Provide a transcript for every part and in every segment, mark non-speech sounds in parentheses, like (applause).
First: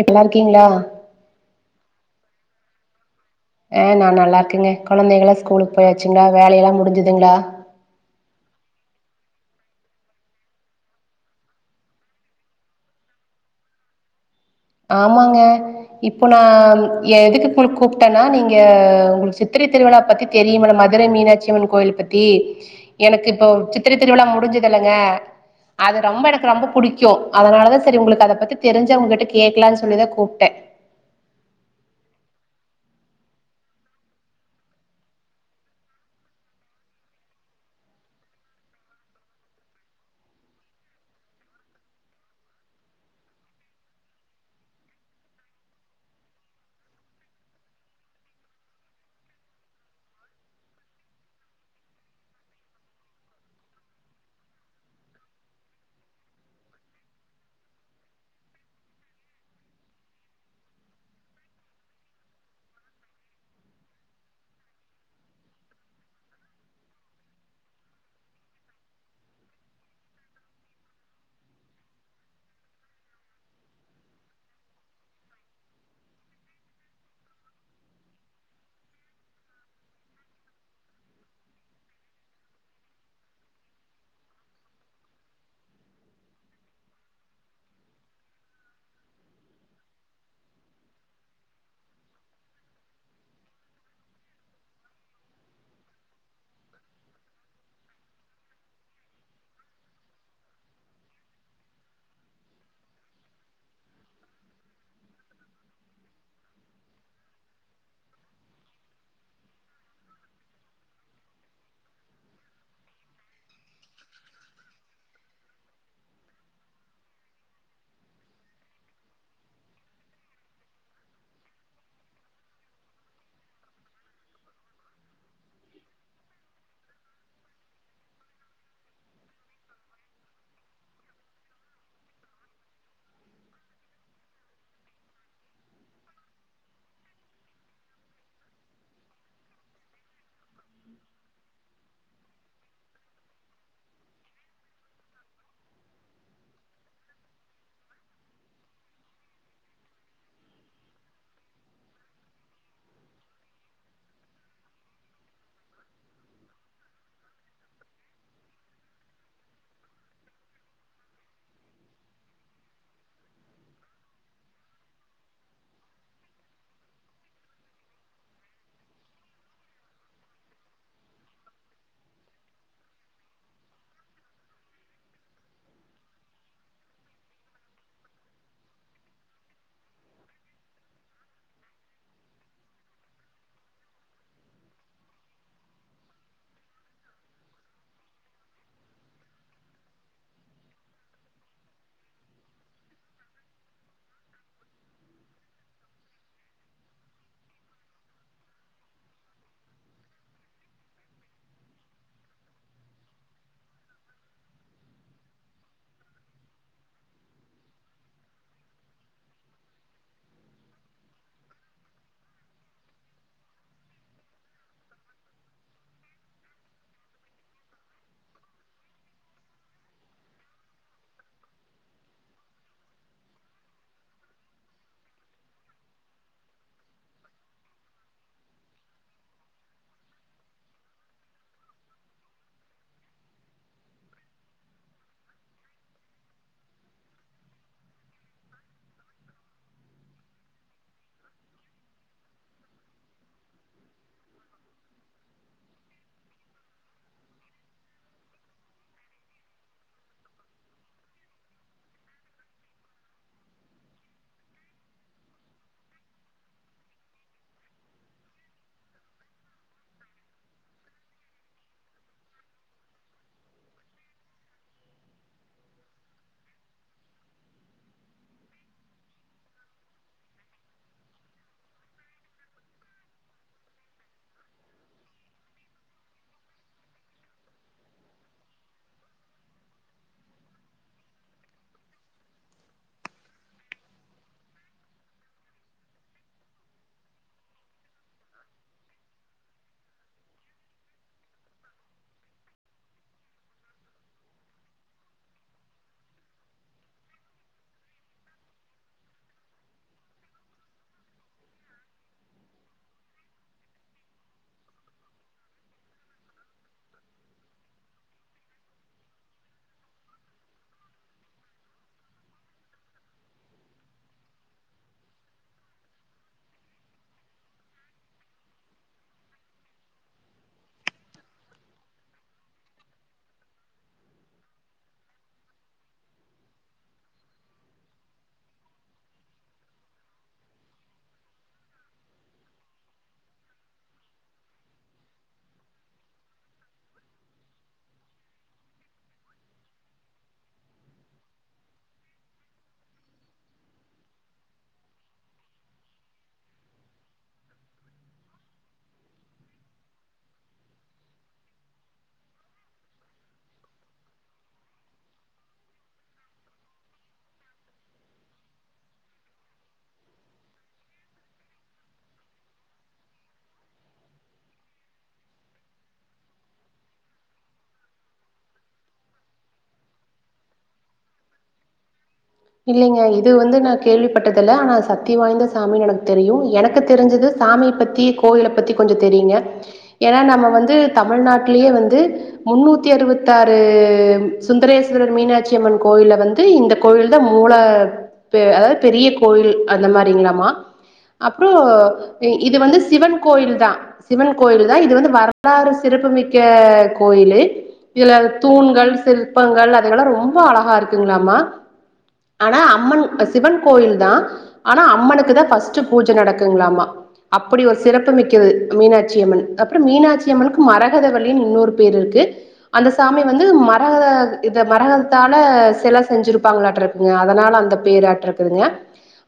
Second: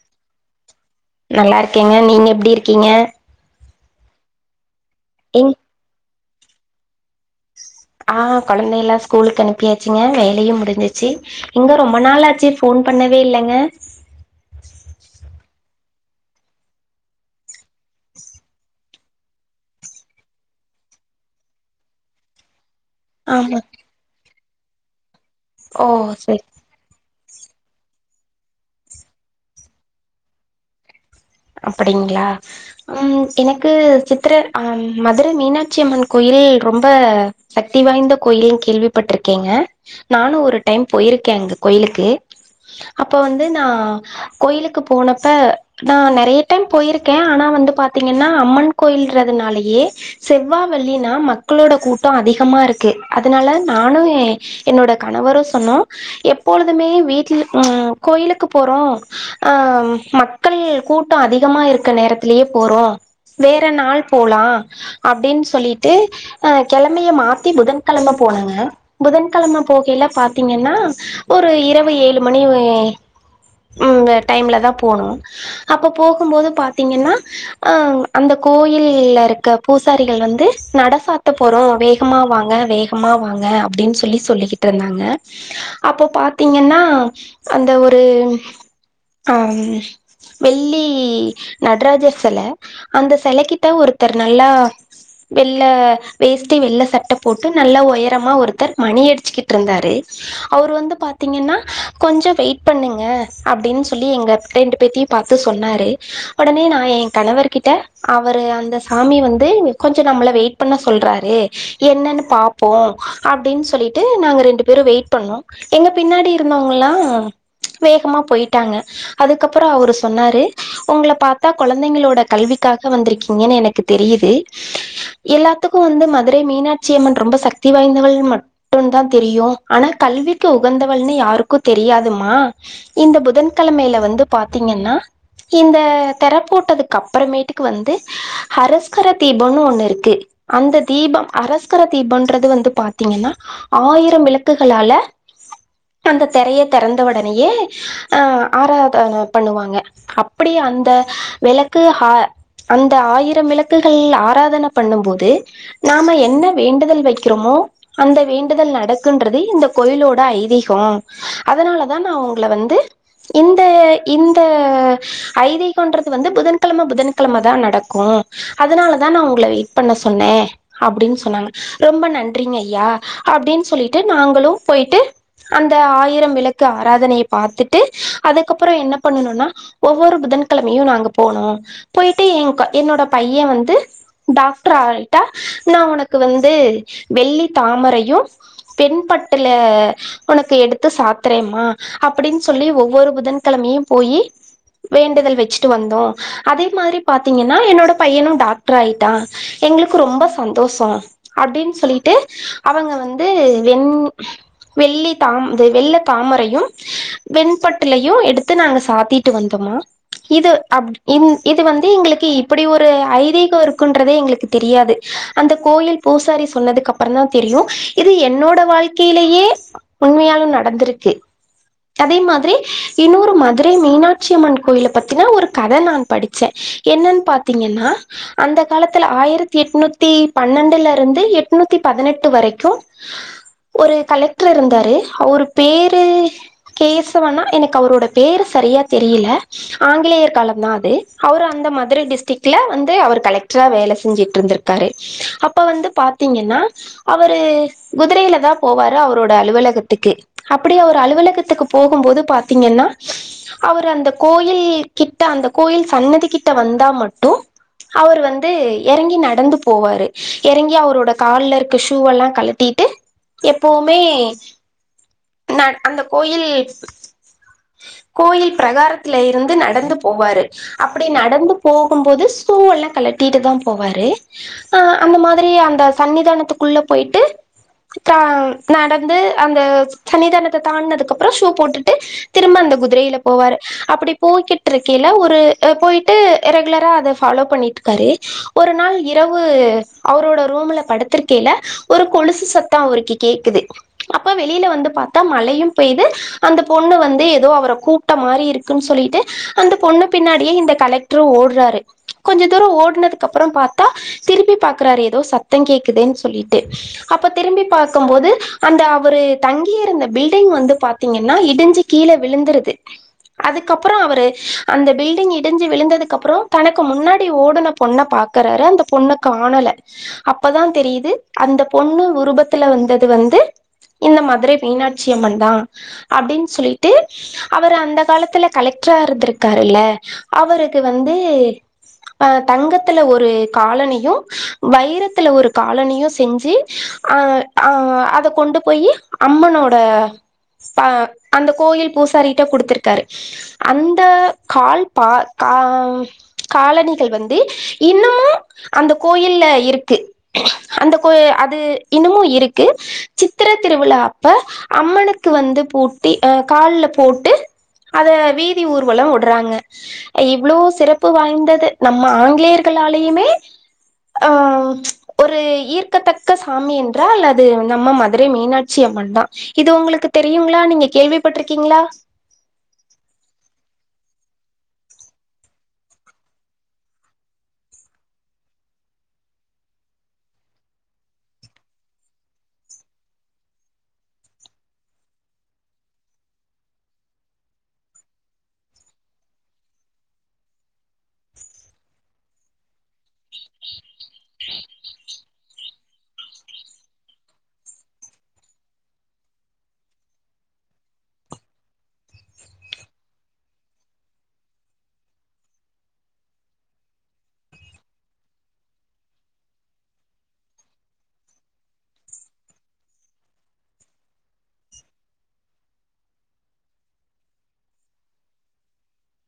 இப்பலா இருக்கீங்களா இருக்கீங்க நீங்க எப்டி இருக்கீங்க ஆ நா நல்லார்க்கேங்க கொழந்தைகள்லா எங் ஸ்கூலுக்க போயாச் (unintelligible) வேலயெல்லா முடிஞ்சதுங்ளா ஆ கொழந்த எல்லா ஸ்கூலுக்கு அனுப்பியாச்சுங்க வேலையூ முடிஞ்சிச்சு எங்க ரொம்ப நாாளாச்சு ஃபோன் பண்ணவே இல்லங்க ஆமாங்க இப்போ நா எதுக்கு குல் கூப்ட்டேனா நீங்க உங்ளுக்கு சித்திரை திருவிழா பத்தி தெரியும்ல மதுரை மீனாட்சியம்மன் கோயில் பத்தி எனக்கு இப்போ ஆமா சித்திரை திருவிழா முடிஞ்சுத் செலுங்க ஓ அது ரெம்ப சரி எனக் ரெம்ப புடிக் யோ அதனால தா செரி உங்களுக்கு அத பத்தி தெரிஞ்சா உங்கட்ட கேக்கலான் சொல்லிதா கூப்டே அப்பிடிங்களா ம் எனக்கு சித்திர அ மதுரை மீனாட்சி அம்மன் கோயில் ரொம்ப சக்தி வாய்ந்த கோயிலுன் கேள்விப்பட்ருக்கேங்க நானூ ஒரு டைம் போயிருக்கே அந்த கோயிலுக்கு அப்ப வந்து நா கோயிலுக்கு போனப்ப நா நெ நெறைய டைம் போயிருக்கே ஆனா வந்து பாத்தீங்கன்னா அம்மன் கோயில்றதுனாலயே செவ்வா வெள்ளினா மக்களோட கூட்டோ அதிகமா இருக்கு அதுனால நானு ஏ என்னோட கணவரு சொன்னோ எப்பொழுதுமே வீட்ல ம் கோயிலுக்கு போறோ அ மக்கள் கூட் டோ அதிகமா இருக்க நேரத்திலயே போறோ வேற நாள் போலா அப்டின் சொல்லிட்டு ஆ கெழமிய மாத்தி புதன்கெழம போனாங்க புதன்கெழம போகையில பாத்தீங்கன்னா ஒரு இரவு ஏழு மணி ம் டைம்ல தா போணூ அப்போ போகும்போது பாத்தீங்கன்னா அ அந்த கோயில்ல இருக்க பூசாரிகள் வந்து நட சாத்த போறோ வேகமா வாங்க வேகமா வாங்க அப்டின் சொல்லி சொல்லிக்கிட்டிருந்தாங்க அப்போ பாத்தீங்கன்னா அந்த ஒரு ஆ வெள்ளி நட்ராஜர் செல அந்த செலகிட்ட ஒருத்தர் நல்லா வெள்ள வேஸ்ட்டி வெள்ள சட்டை போட்டு நல்லா ஒயரமா ஒருத்தர் மணி அடுச்சுக்கிட் இருந்தாரு அவரு வந்து பாத்தீங்கன்னா கொஞ்ச வெயிட் பண்ணுங்க அப்டின்னு சொல்லி எங்க ரெண்டு பேத்தையு பாத்து சொன்னாரு ஒடனே நா என் கணவர்கிட்ட அவரு அந்த சாமி வந்து கொஞ்ச நம்மள வெயிட் பண்ண சொல்றாரு என்னன்னு பாப்போ அப்டின் சொல்லிட்டு நாங்க ரெண்டு பேரும் வெயிட் பண்ணோ எங்க பின்னாடி இருந்தவங்கல்லா வேகமா போய்ட்டாங்க அதுக்கப்பறோ அவரு சொன்னாரு ஒங்கள பாத்தா கொழந்தைங்களோட கல்விக்காக வந்திருக்கீங்கன்னு எனக்கு தெரியிது எல்லாத்துக்கும் வந்து மதுரை மீனாட்சி அம்மன் ரொம்ப சக்தி வாய்ந்தவள் மட்டுந் தா தெரியு ஆனா கல்விக்கு உகந்தவள்னு யாருக்கு தெரியாதுமா இந்த புதன்கெழமயில வந்து பாத்தீங்கன்னா இந்த தெர போட்டதுக்கப்புறமேட்டுக்கு வந்து ஹரஸ்கர தீபொன்னு ஒண்ணு இருக்கு அந்த தீபம் அஹஸ்கர தீபம்ன்றது வந்து பாத்தீங்கன்னா ஆயிரம் விளக்குகளால அந்த தெரைய தெறந்த ஒடனேயே அஹ் ஆராதன பண்ணுவாங்க அப்படி அந்த வெளக்கு ஆஹ அந்த ஆயிரம் விளக்குகள் ஆராதன பண்ணும்போது நாம என்ன வேண்டுதல் வெக்கிறோமோ அந்த வேண்டுதல் நடக்குன்றது இந்த கோயிலோட ஐதீகொ அதனாலதா நா உங்களை வந்து இந்த இந்த ஐதீகொன்றது வந்து புதன்கிழம புதன்கிழம தா நடக்கு அதனால தான் நான் உங்கள வெயிட் பண்ண சொன்னே அப்டின்னு சொன்னாங்க ரொம்ப நன்றிங்க ஐயா அப்டீன் சொல்லிட்டு நாங்களு போயிட்டு அந்த ஆயிரம் விளக்கு ஆராதனைய பாத்துட்டு அதுக்கப்புறொ என்ன பண்ணுனோன்னா ஒவ்வொரு புதன்கிழமையு நாங்க போனோ போயிட்டு என் என்னோட பைய வந்து டாக்டர் ஆய்ட்டா நா உனக்கு வந்து வெள்ளி தாமரையு பெண் பட்டுல உனக்கு எடுத்து சாத்துறேமா அப்டீன்னு சொல்லி ஒவ்வொரு புதன்கிழமையு போயி வேண்டுதல் வெச்சுட்டு வந்தோ அதே மாரி பாத்தீங்கன்னா என்னோட பையனு டாக்டர் ஆயிட்டா எங்ளுக்கு ரொம்ப சந்தோஷொ அப்படின் சொல்லிட்டு அவங்க வந்து வெண் வெள்ளி தாம் இது வெள்ள தாமரையு வெண்பட்டுலயு எடுத்து நாங்க சாத்தி ட்டு வந்தமா இது அப்டி இது வந்து எங்களுக்கு இப்படி ஒரு ஐதீகொ இருக்குன்றதே எங்களுக்கு தெரியாது அந்த கோயில் பூசாரி சொன்னதுக்கப்புறந்தா தெரியு இது என்னோட வாழ்க்கையிலேயே உண்மையாலும் நடந்திருக்கு அதே மாதிரி இன்னொரு மதுரை மீனாட்டு ச்சியம்மன் கோயில பத்தின ஒரு கத நா படிச்சே என்னன் பாத்தீங்கன்னா அந்த காலத்துல ஆயிரத்தி எட்நூத்தி பன்னெண்டுலருந்து எட்நூத்தி பதினெட்டு வரைக்கு ஒரு கலெக்டர் இருந்தாரு அவரு பேரு கேசவனா எனக்கு அவரோட பேரு சரியா தெரில ஆங்கிலேயர் காலந்தா அது அவரு அந்த மதுர டிஸ்டரிக்ல வந்து அவர் கலெக்டரா வேல செஞ்சுட்ருந்திருக்காரு அப்ப வந்து பாத்தீங்கன்னா அவரு குதிரைலதா போவாரு அவரோட அலுவலகத்துக்கு அப்படி அவர் அலுவலகத்துக்கு போகும் போது பாத்தீங்கன்னா அவர் அந்த கோயில் கிட்ட அந்த கோயில் சன்னதி கிட்ட வந்தா மட்டு அவரு வந்து எறங்கி நடந்து போவாரு எறங்கி அவரோட கால்ல இருக்க ஷூவெல்லா கழட்டிட்டு எப்பவுமே ந அந்த கோயில் கோயில் பிரகாரத்துல இருந்து நடந்து போவாரு அப்படி நடந்து போகும்போது சூவெல்லா கழட்டிட்டுதா போவாரு அஹ் அந்த மாதிரி அந்த சன்னிதானத்துக்குள்ள போய்ட்டுதா நடந்து அந்த சன்னிதானத்த தான்டுனதுக்கு அப்புறம் ஷூ போட்டுட்டு திரும்ப அந்த கு திரைல போவாரு அப்டி போய்கிட்ருக்கேல ஒரு போய்ட்டு ரெகுலரா அத ஃபாலோ பண்ணிட்டு இருக்காரு ஒரு நாள் இரவு அவரோட ரூம்ல படுத்திருக்கேல ஒரு கொலுசு சத்தோ அவருக்கு கேக்குது அப்ப வெளியில வந்து பாத்தா மழயு பெய்து அந்த பொண்ணு வந்து ஏதோ அவர கூப்ட மாதிரி இருக்குன் சொல்லீட்டு அந்த பொண்ணு பின்னாடியே இந்த கலெக்ட்ரு ஓடுறாரு கொஞ்ச தூரொ ஓடுனதுக்கு அப்புறொ பாத்தா திரும்பி பாக்குறாரு ஏதோ சத்தொ கேக்குதுன்னு சொல்லிட்டு அப்ப திரும்பி பார்க்க போது அந்த அவரு தங்கிய இருந்த பில்டிங் வந்து பாத்தீங்கன்னா இடிஞ்சு கீழ விழுந்துருது அதுக்கப்புறொ அவரு அந்த பில்டிங் இடிஞ்சு விழுந்ததுக்கப்புறொ தனக்கு முன்னாடி ஓடுன பொண்ண பாக்குறாரு அந்த பொண்ண காணல அப்பதா தெரியுது அந்த பொண்ணு உருவத்துல வந்தது வந்து இந்த மதுரை மீனாட்சி அம்மன்தா அப்படின்னு சொல்லிட்டு அவர் அந்த காலத்துல கலெக்டரா இருந்திருக்காரு இல்ல அவருக்கு வந்து அஹ தங்கத்துல ஒரு காலனியு வைரத்துல ஒரு காலனியு செஞ்சு அ அ அத கொண்டு போய் அம்மனோட அ அந்த கோயில் பூசாரி கிட்ட கொடுத்திருக்காரு அந்த கால் பா கா காலனிகள் வந்து இன்னமும் அந்த கோயில்ல இருக்கு அந்த அது இன்னமு இருக்கு சித்திர திருவிழா அப்ப அம்மனுக்கு வந்து பூட்டி ஹ கால்ல போட்டு அத வீதி ஊர்வலொ விடுறாங்க இவ்வளோ சிறப்பு வாய்ந்தது நம்ம ஆங்கிலேயர்களாலயுமே ஆஹ் ஒரு ஈர்க்கத்தக்க சாமி என்றால் அது நம்ம மதுரை மீனாட்சி அம்மன் தா இது உங்களுக்கு தெரியுங்களா நீங்க கேள்விப்பட்டிருக்கீங்களா இல்லீங்க இது வந்து நா கேள்விப்பட்டதில்ல ஆனா சத்தி வாய்ந்த சாமின்னு எனக்கு தெரியு எனக்கு தெரிஞ்சது சாமி பத்தி கோயில பத்தி கொஞ்சொ தெரியுங்க ஏன்னா நம்ம வந்து தமிழ்நாட்லயே வந்து முன்னூத்தி அறுபத்தாறு சுந்தரேஸ்வரர் மீனாட்சி அம்மன் கோயில்ல வந்து இந்த கோயில் மூல அதாவது பெரிய கோயில் அந்த மாரிங்களாமா அப்புறொ இது வந்து சிவன் கோயில்தா சிவன் கோயில் தா இது வந்து வரலாறு சிறப்புமிக்க கோயிலு இதுல தூண்கள் சிற்பங்கள் அதெல்லா ரொம்ப அழகா இருக்குங்களாமா ஆனா அம்மன் சிவன் கோயில்தா ஆனா அம்மனுக்குதா ஃபர்ஸ்ட் பூஜை நடக்குங்களாமா அப்படி ஒரு சிறப்பு மிக்கது மீனாட்சி அம்மன் அப்புறொ மீனாட்சி அம்மனுக்கு மரகத வள்ளின்னு இன்னொரு பேரு இருக்கு அந்த சாமி வந்து மரக இந்த மரகதத்தால செல செஞ்சிருப்பாங்களாட்றக் அதனால அந்த பேராட்றக்குதுங்க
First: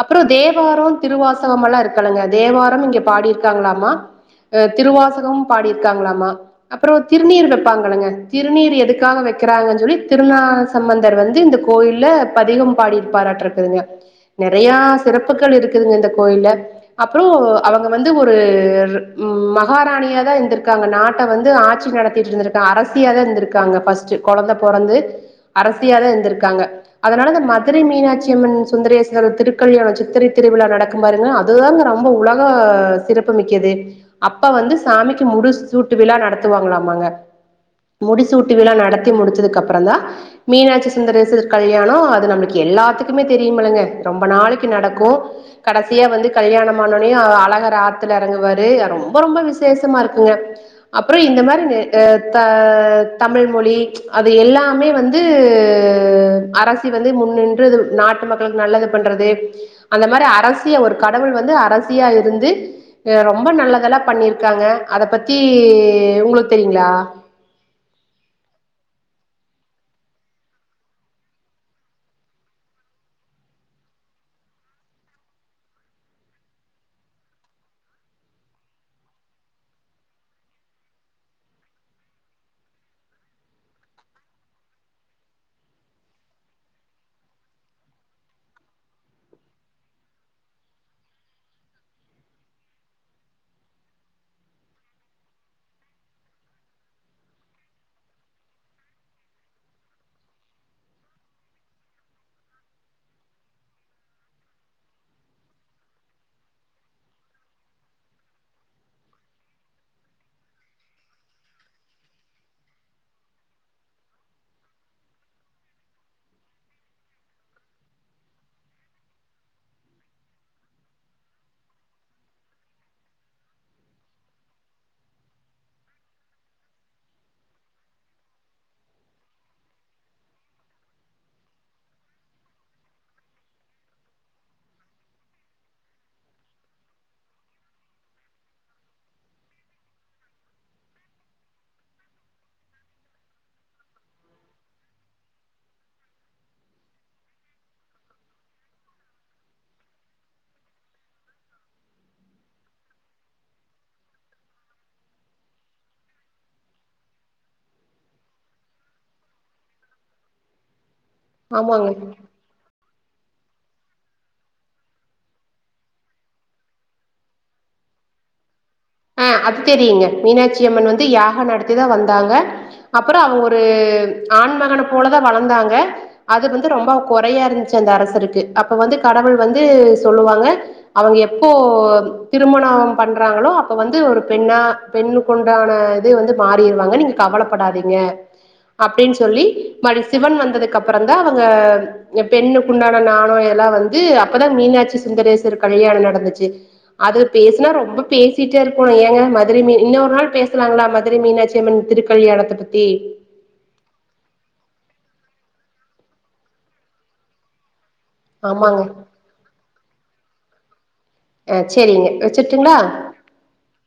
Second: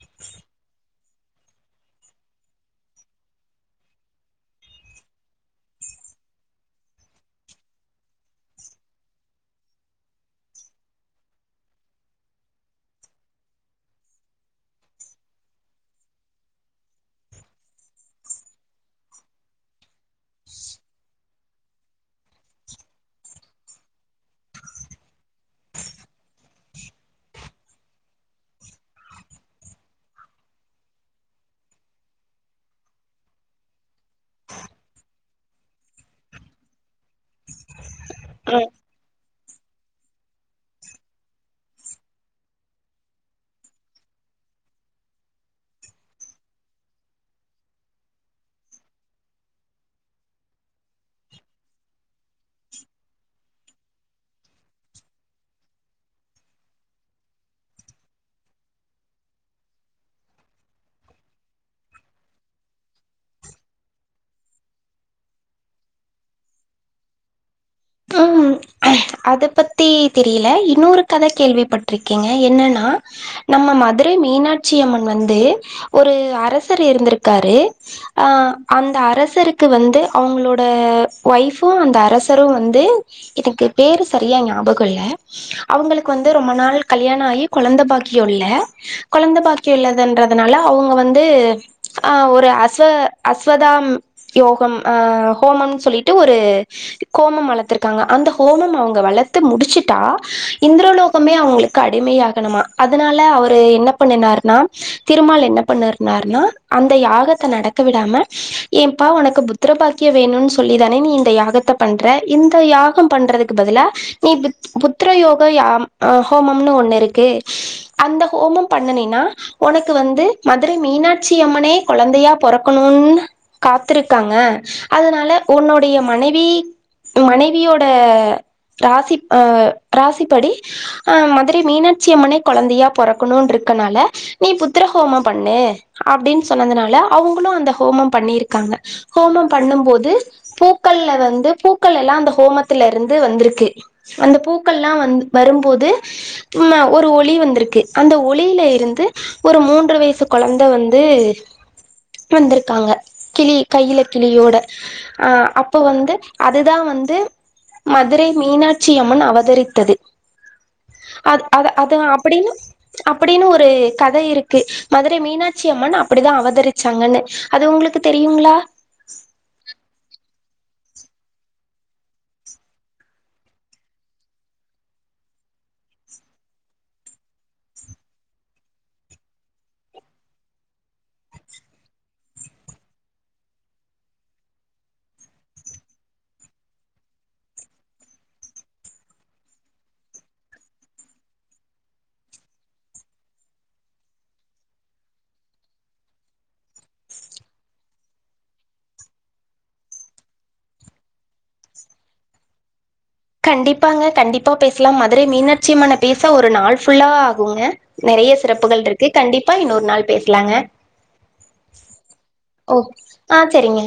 அப்புறொ தேவாரொ திருவாசகமெல்லா இருக்கலங்க தேவாரம் இங்க பாடிருக்காங்களாமா திருவாசகமு பாடியிருக்காங்களாமா அப்புறொ திருநீரு வெப்பாங்கங்கல்லங்க திருநீர் எதுக்காக வெக்கிறாங்கன் சொல்லி திருநா சம்பந்தர் வந்து இந்த கோயில்ல பதிகம் பாடிருப்பாராட்ருக்குதுங்க நெறையா சிறப்புகள் இருக்குதுங்க இந்த கோயில்ல அப்புறொ அவங்க வந்து ஒரு மகாராணியாதா இருந்திருக்காங்க நாட்ட வந்து ஆட்சி நடத்திட்ருந்திருக்காங்க அரசியாதா இருந்திருக்காங்க ஃபஸ்ட்டு கொழந்த பொறந்து அரசியாதா இருந்திருக்காங்க அதனால இந்த மதுரை மீனாட்சி அம்மன் சுந்தரேஸ்வரர் திருக்கல்யா சித்திரை திருவிழா நடக்கும் பாருங்கா அதுதாங்க ரொம்ப உலக சிறப்புமிக்கது அப்ப வந்து சாமிக்கு முடு சூட்டு விழா நடத்துவாங்களாமாங்க முடிசூட்டு விழா நடத்தி முடிச்சது க்கப்புறந்தா மீனாட்சி சுந்தரேசர் க ல்யாணொ அது நம்மளுக்கு எல்லாத்துக்குமே தெரியுமில்லங்க ரொம்ப நாளைக்கு நடக்கு கடைசியா வந்து கல்யாணமானோனே அழகராத்துல இறங்குவாரு அது ரொம்ப ரொம்ப விசேஷமா இருக்குங்க அப்புறொ இந்த மாரி த தமிழ்மொழி அது எல்லாமே வந்து அரசி வந்து முன்னின்று நாட்டு மக்களுக்கு நல்லது பண்றது அந்த மாரி அரசிய ஒரு கடவுள் வந்து அரசியா இருந்து ரொம்ப நல்லதெல்லா பண்ணியிருக்காங்க அத பத்தி உங்களுக்கு தெரியுங்களா ஹம் அத பத்தி தெரில இன்னொரு கத கேள்விப்பட்டிருக்கீங்க என்னன்னா நம்ம மதுரை மீனாட்சி அம்மன் வந்து ஒரு அரசர் இருந்திருக்காரு அஹ் அந்த அரசருக்கு வந்து அவங்களோட ஒய்ஃபு அந்த அரசரு வந் து எனக்கு பேரு சரியா ஞாபக இல்ல அவங்களுக்கு வந்து ரொம்ப நாள் கல்யாணொ ஆகி கொழந்த பாக்கியொ இல்ல கொழந்த பாக்கியொ இல்லேன்றதுனால அவங்க வந்து ஹ ஒரு அஸ அஸ்வதாம் யோகம் ஹோமம் சொல்லிட்டு ஒரு கோமம் வளத்து ருக்காங்க அந்த ஹோமம் அவங்க வளத்து முடிச்சுட்டா இந்திரலோகமே அவங்களுக்கு அடிமையாகணுமா அதனால அவரு என்ன பண்ணினாருனா திருமாள் என்ன பண்ணனாருனா அந்த யாகத்த நடக்க விடாம ஏம்ப்பா உனக்கு புத்திர பாக்கியொ வேணும்னு சொல்லி தான நீ இந்த யாகத்த பண்ற இந்த யாகம் பண்றதுக்கு பதிலா நீ புத் புத்தர யோக யாம் ஹோமம்னு ஒண்ணு இருக்கு அந்த ஹோமம் பண்ணுணீனா உனக்கு வந்து மதுரை மீனாட்சி அம்மனே கொழந்தையா பொறக்கணும்னு காத்துருக்காங்க அதனால உன்னுடைய மனைவி மனைவியோட ராசி அ ராசிப்படி அ மதுரை மீனாட்சி அம்மனே கொழந்தையா பொறக்கணும்ருக்கனால நீ புத்திரஹோமம் பண்ணு அப்படின்னு சொன்னதுனால அவங்களும் அந்த ஹோமம் பண்ணிருக்காங்க ஹோமம் பண்ணும்போது பூக்கள்ல வந்து பூ க்களெல்லா அந்த ஹோமத்துல இருந்து வந்திருக்கு அந்த பூக்கள்லா வரும்போது ஒரு ஒளி வந்திருக்கு அந்த ஒளில இருந்து ஒரு மூன்று வயசு கொழந்த வந்து வந்திருக்காங்க கிளி கைல கிளியோட ஆஹ் அப்ப வந்து அதுதா வந்து மதுரை மீனாட்சியம்மன் அவதரித்தது அத் அது ஆமாங்க அது அப்படின்னு அப்படின்னு ஒரு கதை இருக்கு மதுரை மீனாட்சி அம்மன் அப்படிதா அவதரிச்சாங்கன்னு அது உங்களுக்கு தெரியுங்களா ஆஹ் அது தெரியுங்க மீனாட்சி அம்மன் வந் து யாக நடத்திதா வந்தாங்க அப்புறொ அவங்க ஒரு ஆண்மகன போலதா வளந்தாங்க அது வந்து ரொம்ப கொறையா இருந்துச்சு அந்த அரசருக்கு அப்ப வந்து கடவுள் வந்து சொல்லுவாங்க அவங்க எப்போ திருமணொ பண்றாங்களோ வந்து ஒரு பெண்ணா பெண்ணுக்குண்டான இது வந்து மாறிருவாங்க நீங்க கவலப்படாதீங்க அப்டீன்னு சொல்லி மறுடி சிவன் வந்ததுக்கு அப்புறந்தா அவங்க பெண்ணுக்குண்டான நானொ எல்லா வந்து அப்பதா மீனாட்சி சுந்தரேசர் கல்யாணொ நடந்துச்சு அது பேசுனா ரொம்ப பே சிட்டே இருக்கோணு ஏங்க மதுரை மீன் இன்னொரு நாள் பேசலாங்களா மதுரை மீனாட்சியம்மன் திருக்கல்யாணத்தப் பத் கண்டிப்பாங்க கண்டிப்பா பேசலாம் மதுரை மீனாட்சி அம்மன பேச ஒரு நாள் ஃபுல்லா ஆகுங்க நெறைய ஆமாங்க சிறப்புகள் இருக்கு கண்டிப்பா இன்னொரு நாள் பேசலாங்க அஹ் சரிங்க வெச்சுட்டுங்களா ஓ ஆ சரிங்க